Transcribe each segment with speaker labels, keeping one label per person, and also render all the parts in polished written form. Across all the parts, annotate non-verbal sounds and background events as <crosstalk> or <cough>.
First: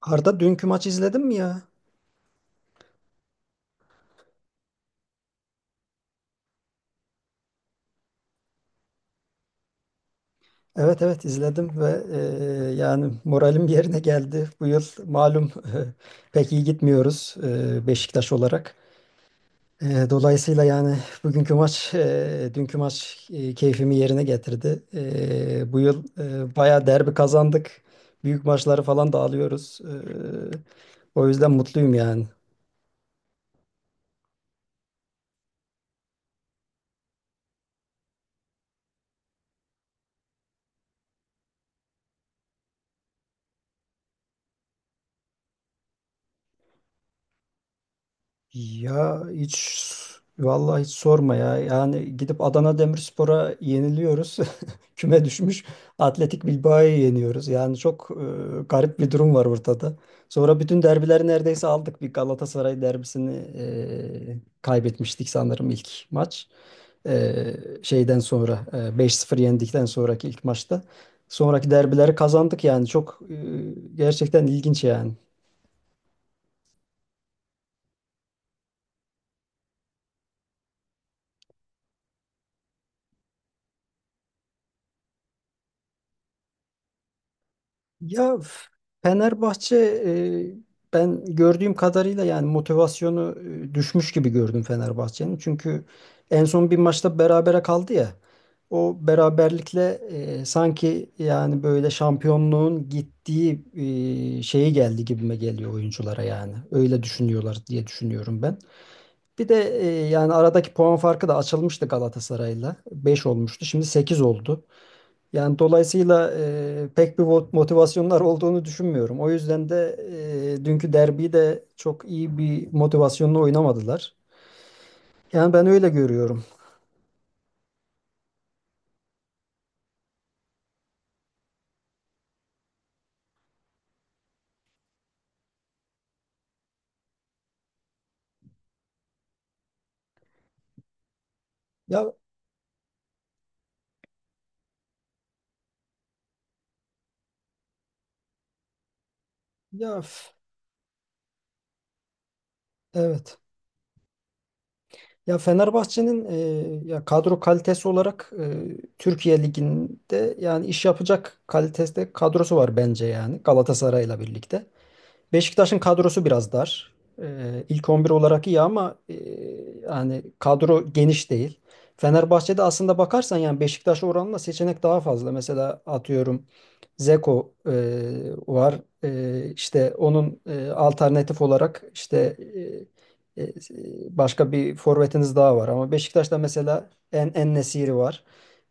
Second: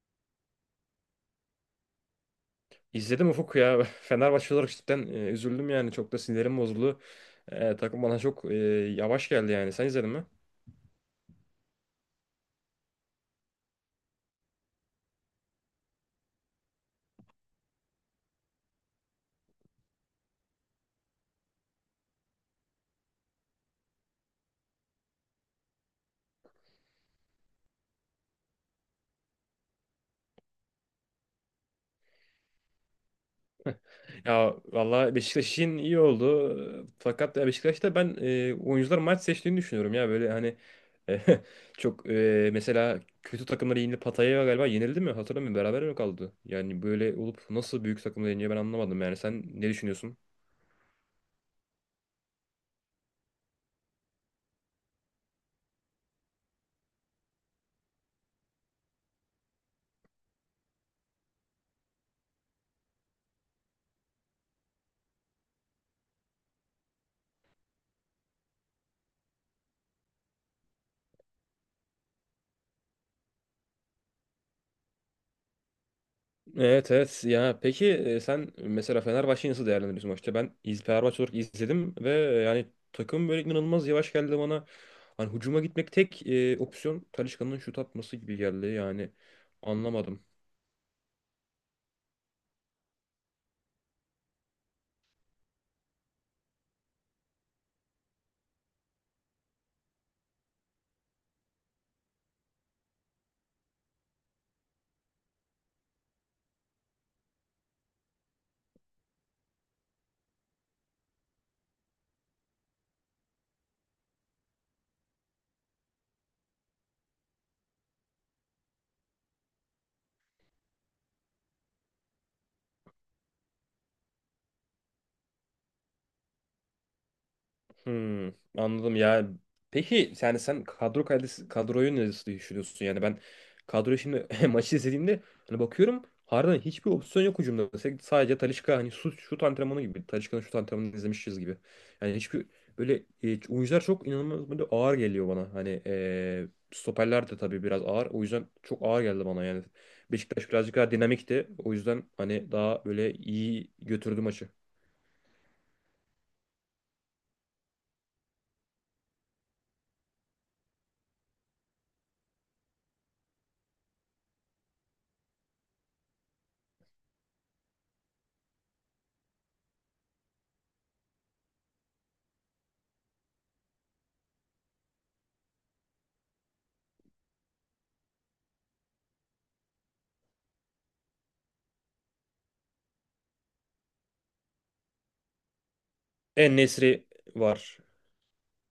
Speaker 1: Arda dünkü maçı izledin mi ya?
Speaker 2: İzledim Ufuk ya. <laughs> Fenerbahçe olarak cidden üzüldüm yani. Çok da sinirim bozuldu. Takım bana çok yavaş geldi yani. Sen izledin mi?
Speaker 1: Evet, evet, izledim ve yani moralim yerine geldi. Bu yıl malum <laughs> pek iyi gitmiyoruz Beşiktaş olarak. Dolayısıyla yani bugünkü maç, dünkü maç keyfimi yerine getirdi. Bu yıl bayağı derbi kazandık. Büyük maçları falan da alıyoruz. O yüzden mutluyum yani.
Speaker 2: Ya valla Beşiktaş için iyi oldu. Fakat ya Beşiktaş'ta ben oyuncular maç seçtiğini düşünüyorum ya. Böyle hani e, <laughs> çok mesela kötü takımları yenildi. Pattaya galiba yenildi mi? Hatırlamıyorum. Beraber mi kaldı? Yani böyle olup nasıl büyük takımları yeniyor, ben anlamadım yani.
Speaker 1: Ya
Speaker 2: Sen ne
Speaker 1: hiç
Speaker 2: düşünüyorsun?
Speaker 1: vallahi hiç sorma ya. Yani gidip Adana Demirspor'a yeniliyoruz. <laughs> küme düşmüş Atletik Bilbao'yu yeniyoruz. Yani çok garip bir durum var ortada. Sonra bütün derbileri neredeyse aldık. Bir Galatasaray derbisini kaybetmiştik sanırım ilk maç. E, Şeyden sonra 5-0 yendikten sonraki ilk maçta. Sonraki derbileri kazandık yani çok gerçekten ilginç yani.
Speaker 2: Evet, evet, ya peki sen mesela Fenerbahçe'yi nasıl değerlendiriyorsun maçta? Ben Fenerbahçe olarak izledim ve yani takım böyle inanılmaz yavaş geldi bana. Hani hücuma gitmek tek opsiyon Talisca'nın şut atması
Speaker 1: Ya
Speaker 2: gibi geldi yani,
Speaker 1: Fenerbahçe e,
Speaker 2: anlamadım.
Speaker 1: ben gördüğüm kadarıyla yani motivasyonu düşmüş gibi gördüm Fenerbahçe'nin. Çünkü en son bir maçta berabere kaldı ya. O beraberlikle sanki yani böyle şampiyonluğun gittiği şeyi geldi gibime geliyor oyunculara yani. Öyle düşünüyorlar diye düşünüyorum ben. Bir de yani aradaki puan farkı da açılmıştı Galatasaray'la. 5 olmuştu. Şimdi 8 oldu. Yani dolayısıyla pek bir motivasyonlar olduğunu düşünmüyorum. O yüzden de dünkü derbiyi de çok iyi bir motivasyonla oynamadılar. Yani ben öyle görüyorum.
Speaker 2: Hmm, Anladım ya. Peki yani sen kadro kalitesi, kadroyu nasıl düşünüyorsun? Yani ben kadroyu şimdi <laughs> maçı izlediğimde hani bakıyorum, harbiden hiçbir opsiyon yok hücumda. Sadece Talisca hani şut, şut antrenmanı gibi. Talisca'nın şut antrenmanını izlemişiz gibi.
Speaker 1: Ya
Speaker 2: Yani hiçbir böyle oyuncular çok inanılmaz böyle ağır geliyor bana. Hani stoperler de tabii biraz ağır. O yüzden çok ağır geldi bana yani.
Speaker 1: ya
Speaker 2: Beşiktaş birazcık daha dinamikti. O yüzden hani daha böyle
Speaker 1: evet.
Speaker 2: iyi götürdü maçı.
Speaker 1: Ya Fenerbahçe'nin ya kadro kalitesi olarak Türkiye Ligi'nde yani iş yapacak kalitede kadrosu var bence yani Galatasaray'la birlikte. Beşiktaş'ın kadrosu biraz dar. İlk 11 olarak iyi ama yani kadro geniş değil. Fenerbahçe'de aslında bakarsan yani Beşiktaş oranla seçenek daha fazla. Mesela atıyorum Zeko var. İşte onun alternatif olarak işte e, e, başka bir forvetiniz daha var. Ama Beşiktaş'ta mesela
Speaker 2: En-Nesyri var.
Speaker 1: En-Nesyri var.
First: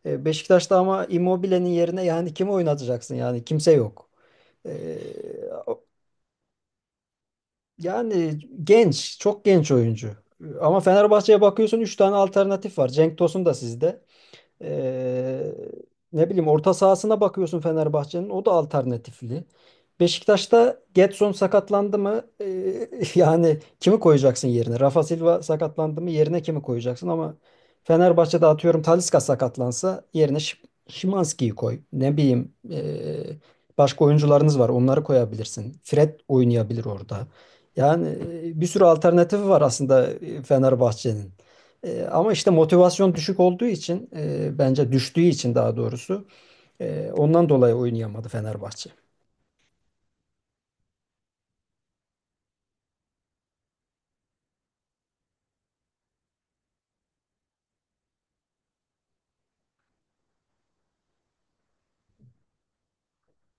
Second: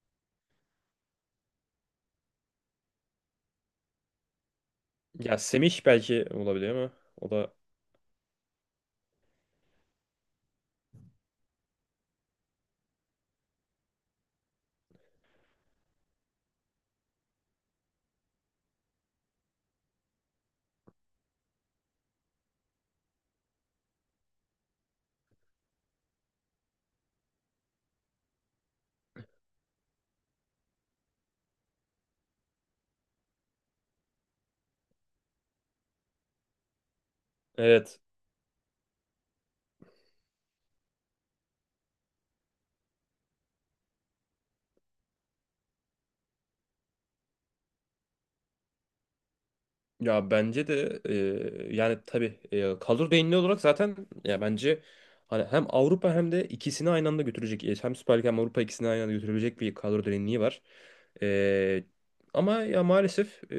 Speaker 1: Beşiktaş'ta ama Immobile'nin yerine yani kimi oynatacaksın? Yani kimse yok. Ee,
Speaker 2: Ya Semih belki olabilir ama o da.
Speaker 1: Yani genç, çok genç oyuncu. Ama Fenerbahçe'ye bakıyorsun 3 tane alternatif var. Cenk Tosun da sizde. Ee, Ne bileyim orta sahasına bakıyorsun Fenerbahçe'nin o da alternatifli. Beşiktaş'ta Gedson sakatlandı mı? <laughs> Yani kimi koyacaksın yerine? Rafa Silva sakatlandı mı? Yerine kimi koyacaksın? Ama Fenerbahçe'de atıyorum Talisca sakatlansa yerine Szymański'yi koy. Ne bileyim başka oyuncularınız var onları koyabilirsin. Fred oynayabilir orada.
Speaker 2: Evet,
Speaker 1: Yani bir sürü alternatifi var aslında Fenerbahçe'nin. Ama işte motivasyon düşük olduğu için bence düştüğü için daha doğrusu ondan dolayı oynayamadı Fenerbahçe.
Speaker 2: ya bence de yani tabii kadro derinliği olarak zaten, ya bence hani hem Avrupa hem de ikisini aynı anda götürecek, hem Süper Lig hem Avrupa, ikisini aynı anda götürebilecek bir kadro derinliği var. E, Ama ya maalesef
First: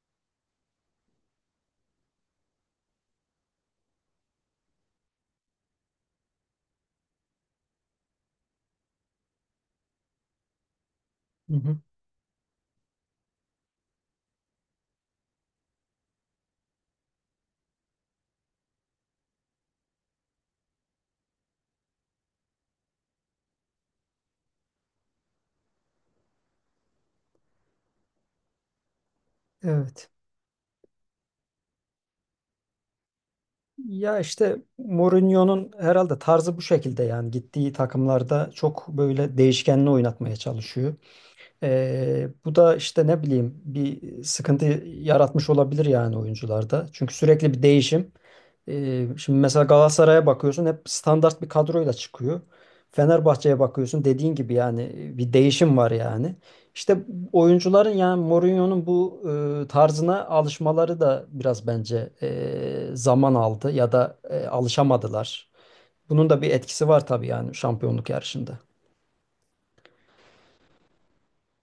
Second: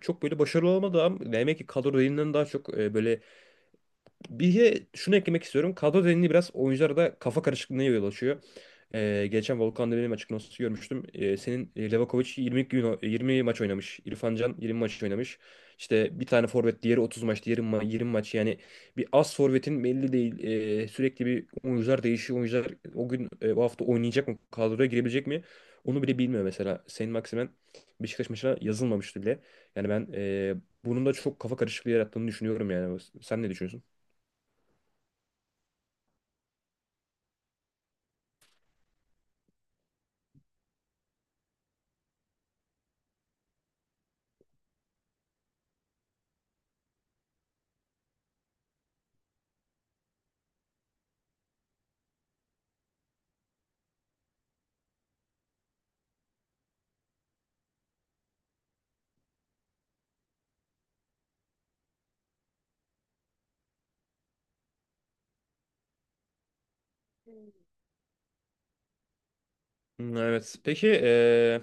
Speaker 2: çok böyle başarılı olamadı, ama demek ki kadro derinliğinden daha çok böyle. Bir şunu eklemek istiyorum. Kadro derinliği biraz oyunculara da kafa karışıklığına yol açıyor. Geçen Volkan Demirel'in açıklaması görmüştüm.
Speaker 1: Hı
Speaker 2: Senin
Speaker 1: hı.
Speaker 2: Levakovic 20 gün 20 maç oynamış. İrfan Can 20 maç oynamış. İşte bir tane forvet, diğeri 30 maç, diğeri 20 maç. Yani bir az forvetin belli değil. Sürekli bir oyuncular değişiyor. Oyuncular o gün o hafta oynayacak mı? Kadroya girebilecek mi? Onu bile bilmiyor mesela. Saint Maximin Beşiktaş maçına yazılmamıştı bile. Yani ben
Speaker 1: Evet.
Speaker 2: bunun da çok kafa karışıklığı yarattığını düşünüyorum yani. Sen ne düşünüyorsun?
Speaker 1: Ya işte Mourinho'nun herhalde tarzı bu şekilde yani gittiği takımlarda çok böyle değişkenli oynatmaya çalışıyor. Bu da işte ne bileyim bir sıkıntı yaratmış olabilir yani oyuncularda. Çünkü sürekli bir değişim. Şimdi mesela Galatasaray'a bakıyorsun hep standart bir kadroyla çıkıyor. Fenerbahçe'ye bakıyorsun dediğin gibi yani bir değişim var yani. İşte oyuncuların yani Mourinho'nun bu tarzına alışmaları da biraz bence zaman aldı ya da alışamadılar. Bunun da bir etkisi var tabii yani şampiyonluk yarışında.
Speaker 2: Hmm, evet. Peki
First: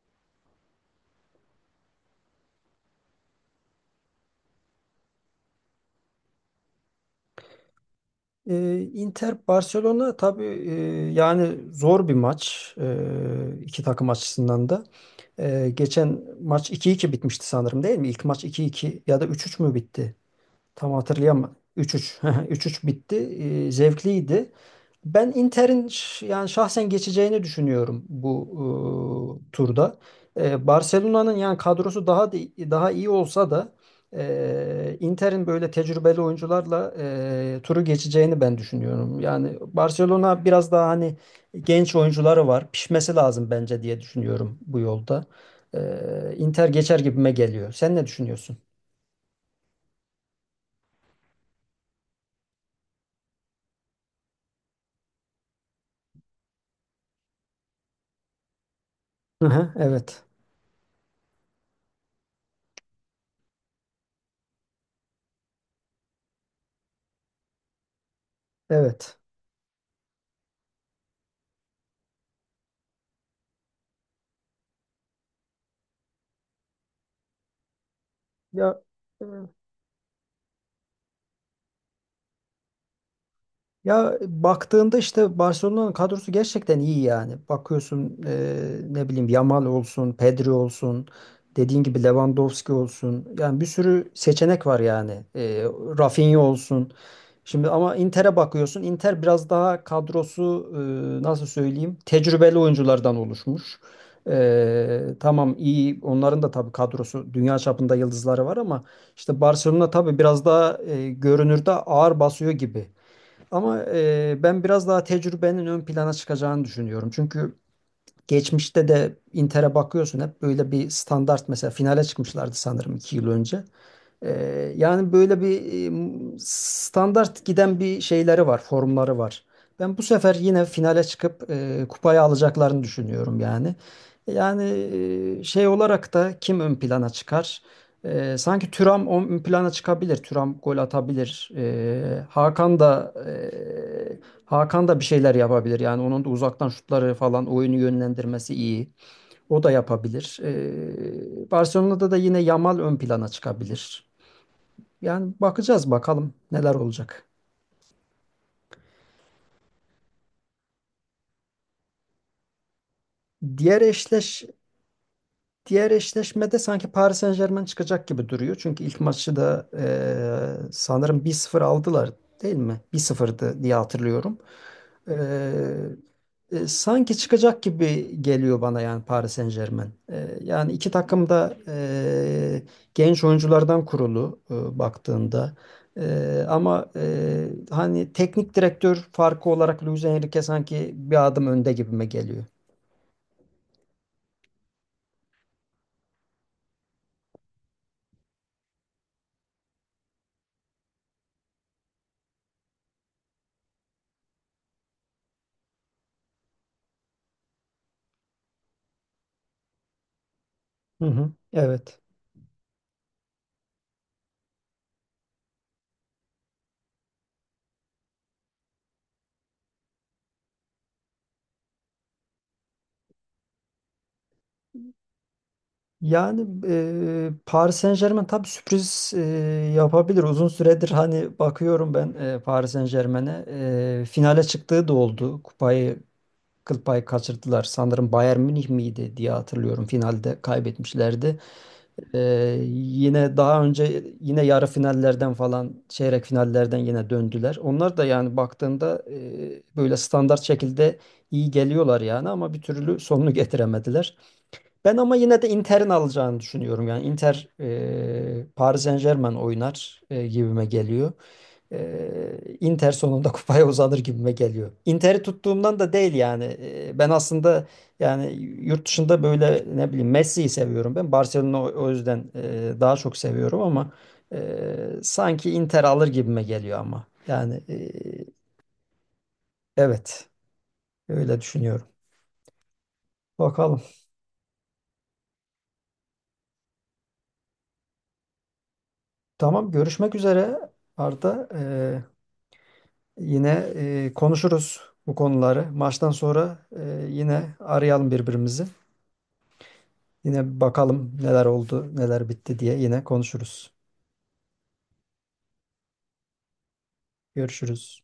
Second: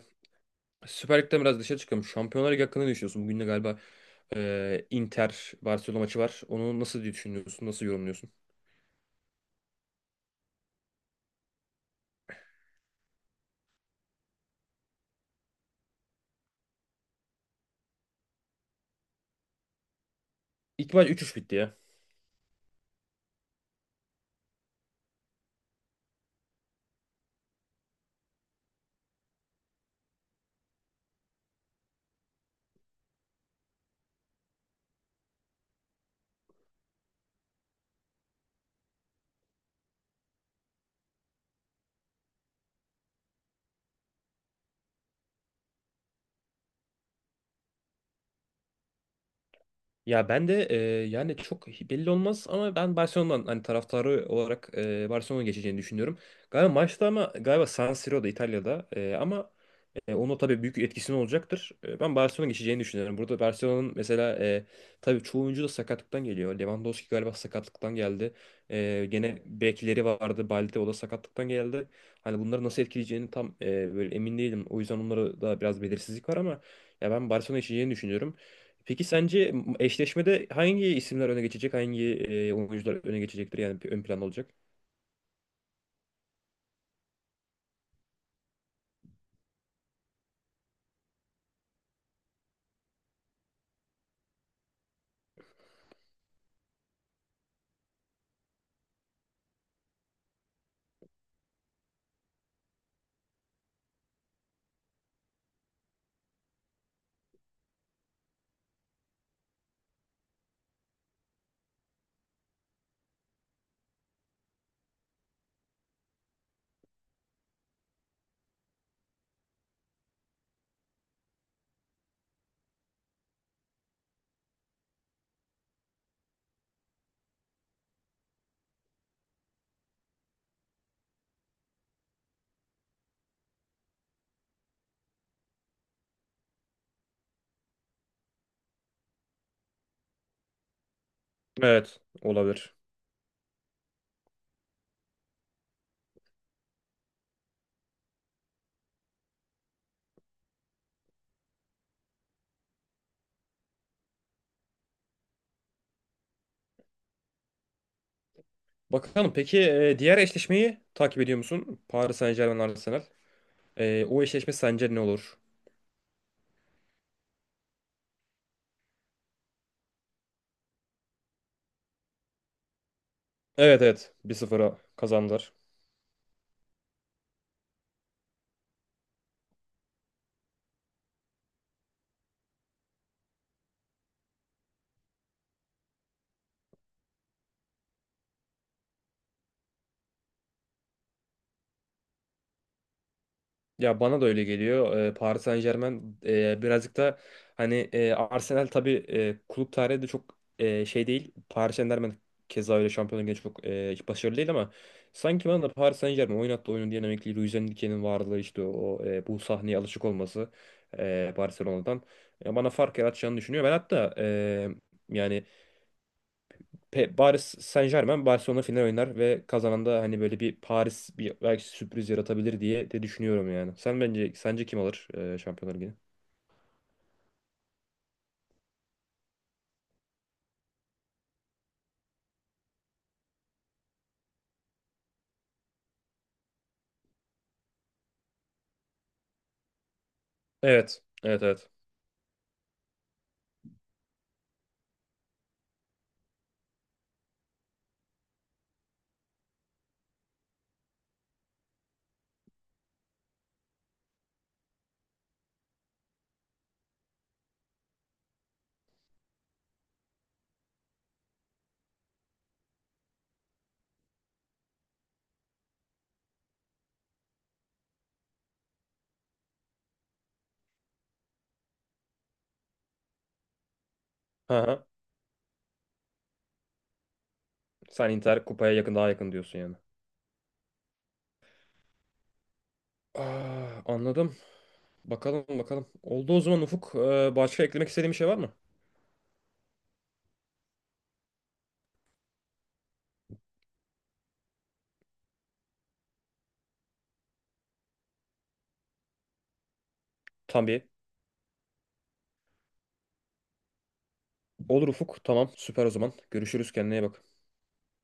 Speaker 2: Süper Lig'den biraz dışarı çıkalım. Şampiyonlar Ligi hakkında ne düşünüyorsun? Bugün de galiba Inter Barcelona maçı var. Onu nasıl diye düşünüyorsun? Nasıl yorumluyorsun?
Speaker 1: Inter Barcelona tabii yani zor bir maç iki takım açısından da. Geçen maç 2-2 bitmişti sanırım değil mi? İlk maç 2-2 ya da 3-3 mü bitti? Tam
Speaker 2: İlk maç üç 3 bitti
Speaker 1: hatırlayamadım.
Speaker 2: ya.
Speaker 1: 3-3 <laughs> 3-3 bitti. Zevkliydi. Ben Inter'in yani şahsen geçeceğini düşünüyorum bu turda. Barcelona'nın yani kadrosu daha iyi olsa da Inter'in böyle tecrübeli oyuncularla turu geçeceğini ben düşünüyorum. Yani Barcelona biraz daha hani genç oyuncuları var. Pişmesi lazım bence diye düşünüyorum bu yolda. Inter geçer gibime geliyor. Sen ne düşünüyorsun?
Speaker 2: Ya ben de yani çok belli olmaz ama ben Barcelona'dan hani, taraftarı olarak Barcelona'ya geçeceğini düşünüyorum. Galiba maçta, ama galiba San Siro'da, İtalya'da,
Speaker 1: Hı
Speaker 2: ama
Speaker 1: hı, evet.
Speaker 2: onun tabii büyük etkisi olacaktır. Ben Barcelona'ya geçeceğini düşünüyorum. Burada Barcelona'nın mesela tabii çoğu oyuncu da sakatlıktan geliyor. Lewandowski galiba sakatlıktan geldi.
Speaker 1: Evet.
Speaker 2: Gene bekleri vardı. Balde, o da sakatlıktan geldi. Hani bunları nasıl etkileyeceğini tam böyle emin değilim. O yüzden onlara da biraz belirsizlik var ama ya ben Barcelona geçeceğini düşünüyorum.
Speaker 1: Ya
Speaker 2: Peki sence eşleşmede hangi isimler öne geçecek? Hangi oyuncular öne geçecektir? Yani ön
Speaker 1: Ya
Speaker 2: plan olacak.
Speaker 1: baktığında işte Barcelona'nın kadrosu gerçekten iyi yani. Bakıyorsun ne bileyim Yamal olsun, Pedri olsun, dediğin gibi Lewandowski olsun. Yani bir sürü seçenek var yani. Rafinha olsun. Şimdi ama Inter'e bakıyorsun. Inter biraz daha kadrosu nasıl söyleyeyim? Tecrübeli oyunculardan oluşmuş. Tamam iyi onların da tabii kadrosu dünya çapında yıldızları var ama işte Barcelona tabii biraz daha görünürde ağır basıyor gibi. Ama ben biraz daha tecrübenin ön plana çıkacağını düşünüyorum. Çünkü geçmişte de Inter'e bakıyorsun hep böyle bir standart mesela finale çıkmışlardı sanırım 2 yıl önce. Yani böyle bir standart giden bir şeyleri var, formları var. Ben bu sefer yine finale çıkıp kupayı alacaklarını düşünüyorum yani. Yani şey olarak da kim ön plana çıkar? Sanki Thuram ön plana çıkabilir. Thuram gol atabilir.
Speaker 2: Evet, olabilir.
Speaker 1: Hakan da bir şeyler yapabilir. Yani onun da uzaktan şutları falan oyunu yönlendirmesi iyi. O da yapabilir. Barcelona'da da yine Yamal ön plana çıkabilir. Yani bakacağız bakalım neler olacak.
Speaker 2: Bakalım, peki diğer eşleşmeyi takip ediyor musun? Paris Saint-Germain Arsenal.
Speaker 1: Diğer
Speaker 2: O
Speaker 1: eşleş
Speaker 2: eşleşme sence ne olur?
Speaker 1: Diğer eşleşmede sanki Paris Saint-Germain çıkacak gibi duruyor. Çünkü ilk maçı da sanırım 1-0 aldılar değil mi? 1-0'dı diye
Speaker 2: Evet, evet, bir
Speaker 1: hatırlıyorum.
Speaker 2: sıfıra
Speaker 1: E,
Speaker 2: kazandılar.
Speaker 1: sanki çıkacak gibi geliyor bana yani Paris Saint-Germain. Yani iki takım da genç oyunculardan kurulu baktığında. Ama hani teknik direktör farkı olarak Luis Enrique sanki bir adım önde gibime geliyor.
Speaker 2: Ya bana da öyle geliyor. Paris Saint-Germain birazcık da hani, Arsenal tabii, kulüp tarihi de çok şey değil. Paris Saint-Germain keza öyle Şampiyonlar Ligi'nde çok hiç başarılı değil, ama sanki bana da Paris Saint-Germain oynattığı oyunun dinamikliği, Luis Enrique'nin varlığı, işte o, bu sahneye alışık olması,
Speaker 1: Hı hı. Evet.
Speaker 2: Barcelona'dan bana fark yaratacağını düşünüyor. Ben hatta yani Paris Saint-Germain Barcelona final oynar ve kazanan da hani böyle bir Paris, bir belki sürpriz yaratabilir diye de düşünüyorum yani. Sen, bence, sence kim alır Şampiyonlar Ligi'ni?
Speaker 1: Yani Paris Saint-Germain tabii sürpriz yapabilir. Uzun süredir hani bakıyorum ben Paris Saint-Germain'e. Finale çıktığı da oldu. Kupayı kıl payı kaçırdılar. Sanırım Bayern Münih miydi diye hatırlıyorum. Finalde
Speaker 2: Evet.
Speaker 1: kaybetmişlerdi.
Speaker 2: Evet, evet.
Speaker 1: Yine daha önce yine yarı finallerden falan çeyrek finallerden yine döndüler. Onlar da yani baktığında böyle standart şekilde iyi geliyorlar yani ama bir türlü sonunu <laughs> getiremediler. Ben ama yine de Inter'in alacağını düşünüyorum. Yani Inter Paris Saint-Germain oynar gibime geliyor. Inter sonunda <laughs> kupaya uzanır gibime geliyor. Inter'i tuttuğumdan da değil yani. Ben aslında yani yurt dışında böyle ne bileyim Messi'yi seviyorum ben. Barcelona o yüzden daha çok seviyorum ama
Speaker 2: Hı hı.
Speaker 1: sanki Inter alır gibime geliyor ama. Yani
Speaker 2: Sen Inter kupaya yakın, daha yakın diyorsun yani.
Speaker 1: evet öyle düşünüyorum. Bakalım.
Speaker 2: Aa, anladım. Bakalım, bakalım. Oldu o zaman Ufuk. Başka eklemek istediğin bir şey var mı?
Speaker 1: Tamam görüşmek üzere Arda. Yine konuşuruz bu konuları. Maçtan sonra yine arayalım birbirimizi. Yine
Speaker 2: Tabii.
Speaker 1: bakalım neler oldu, neler bitti diye yine konuşuruz.
Speaker 2: Olur Ufuk. Tamam. Süper o zaman. Görüşürüz. Kendine iyi bak.
Speaker 1: Görüşürüz.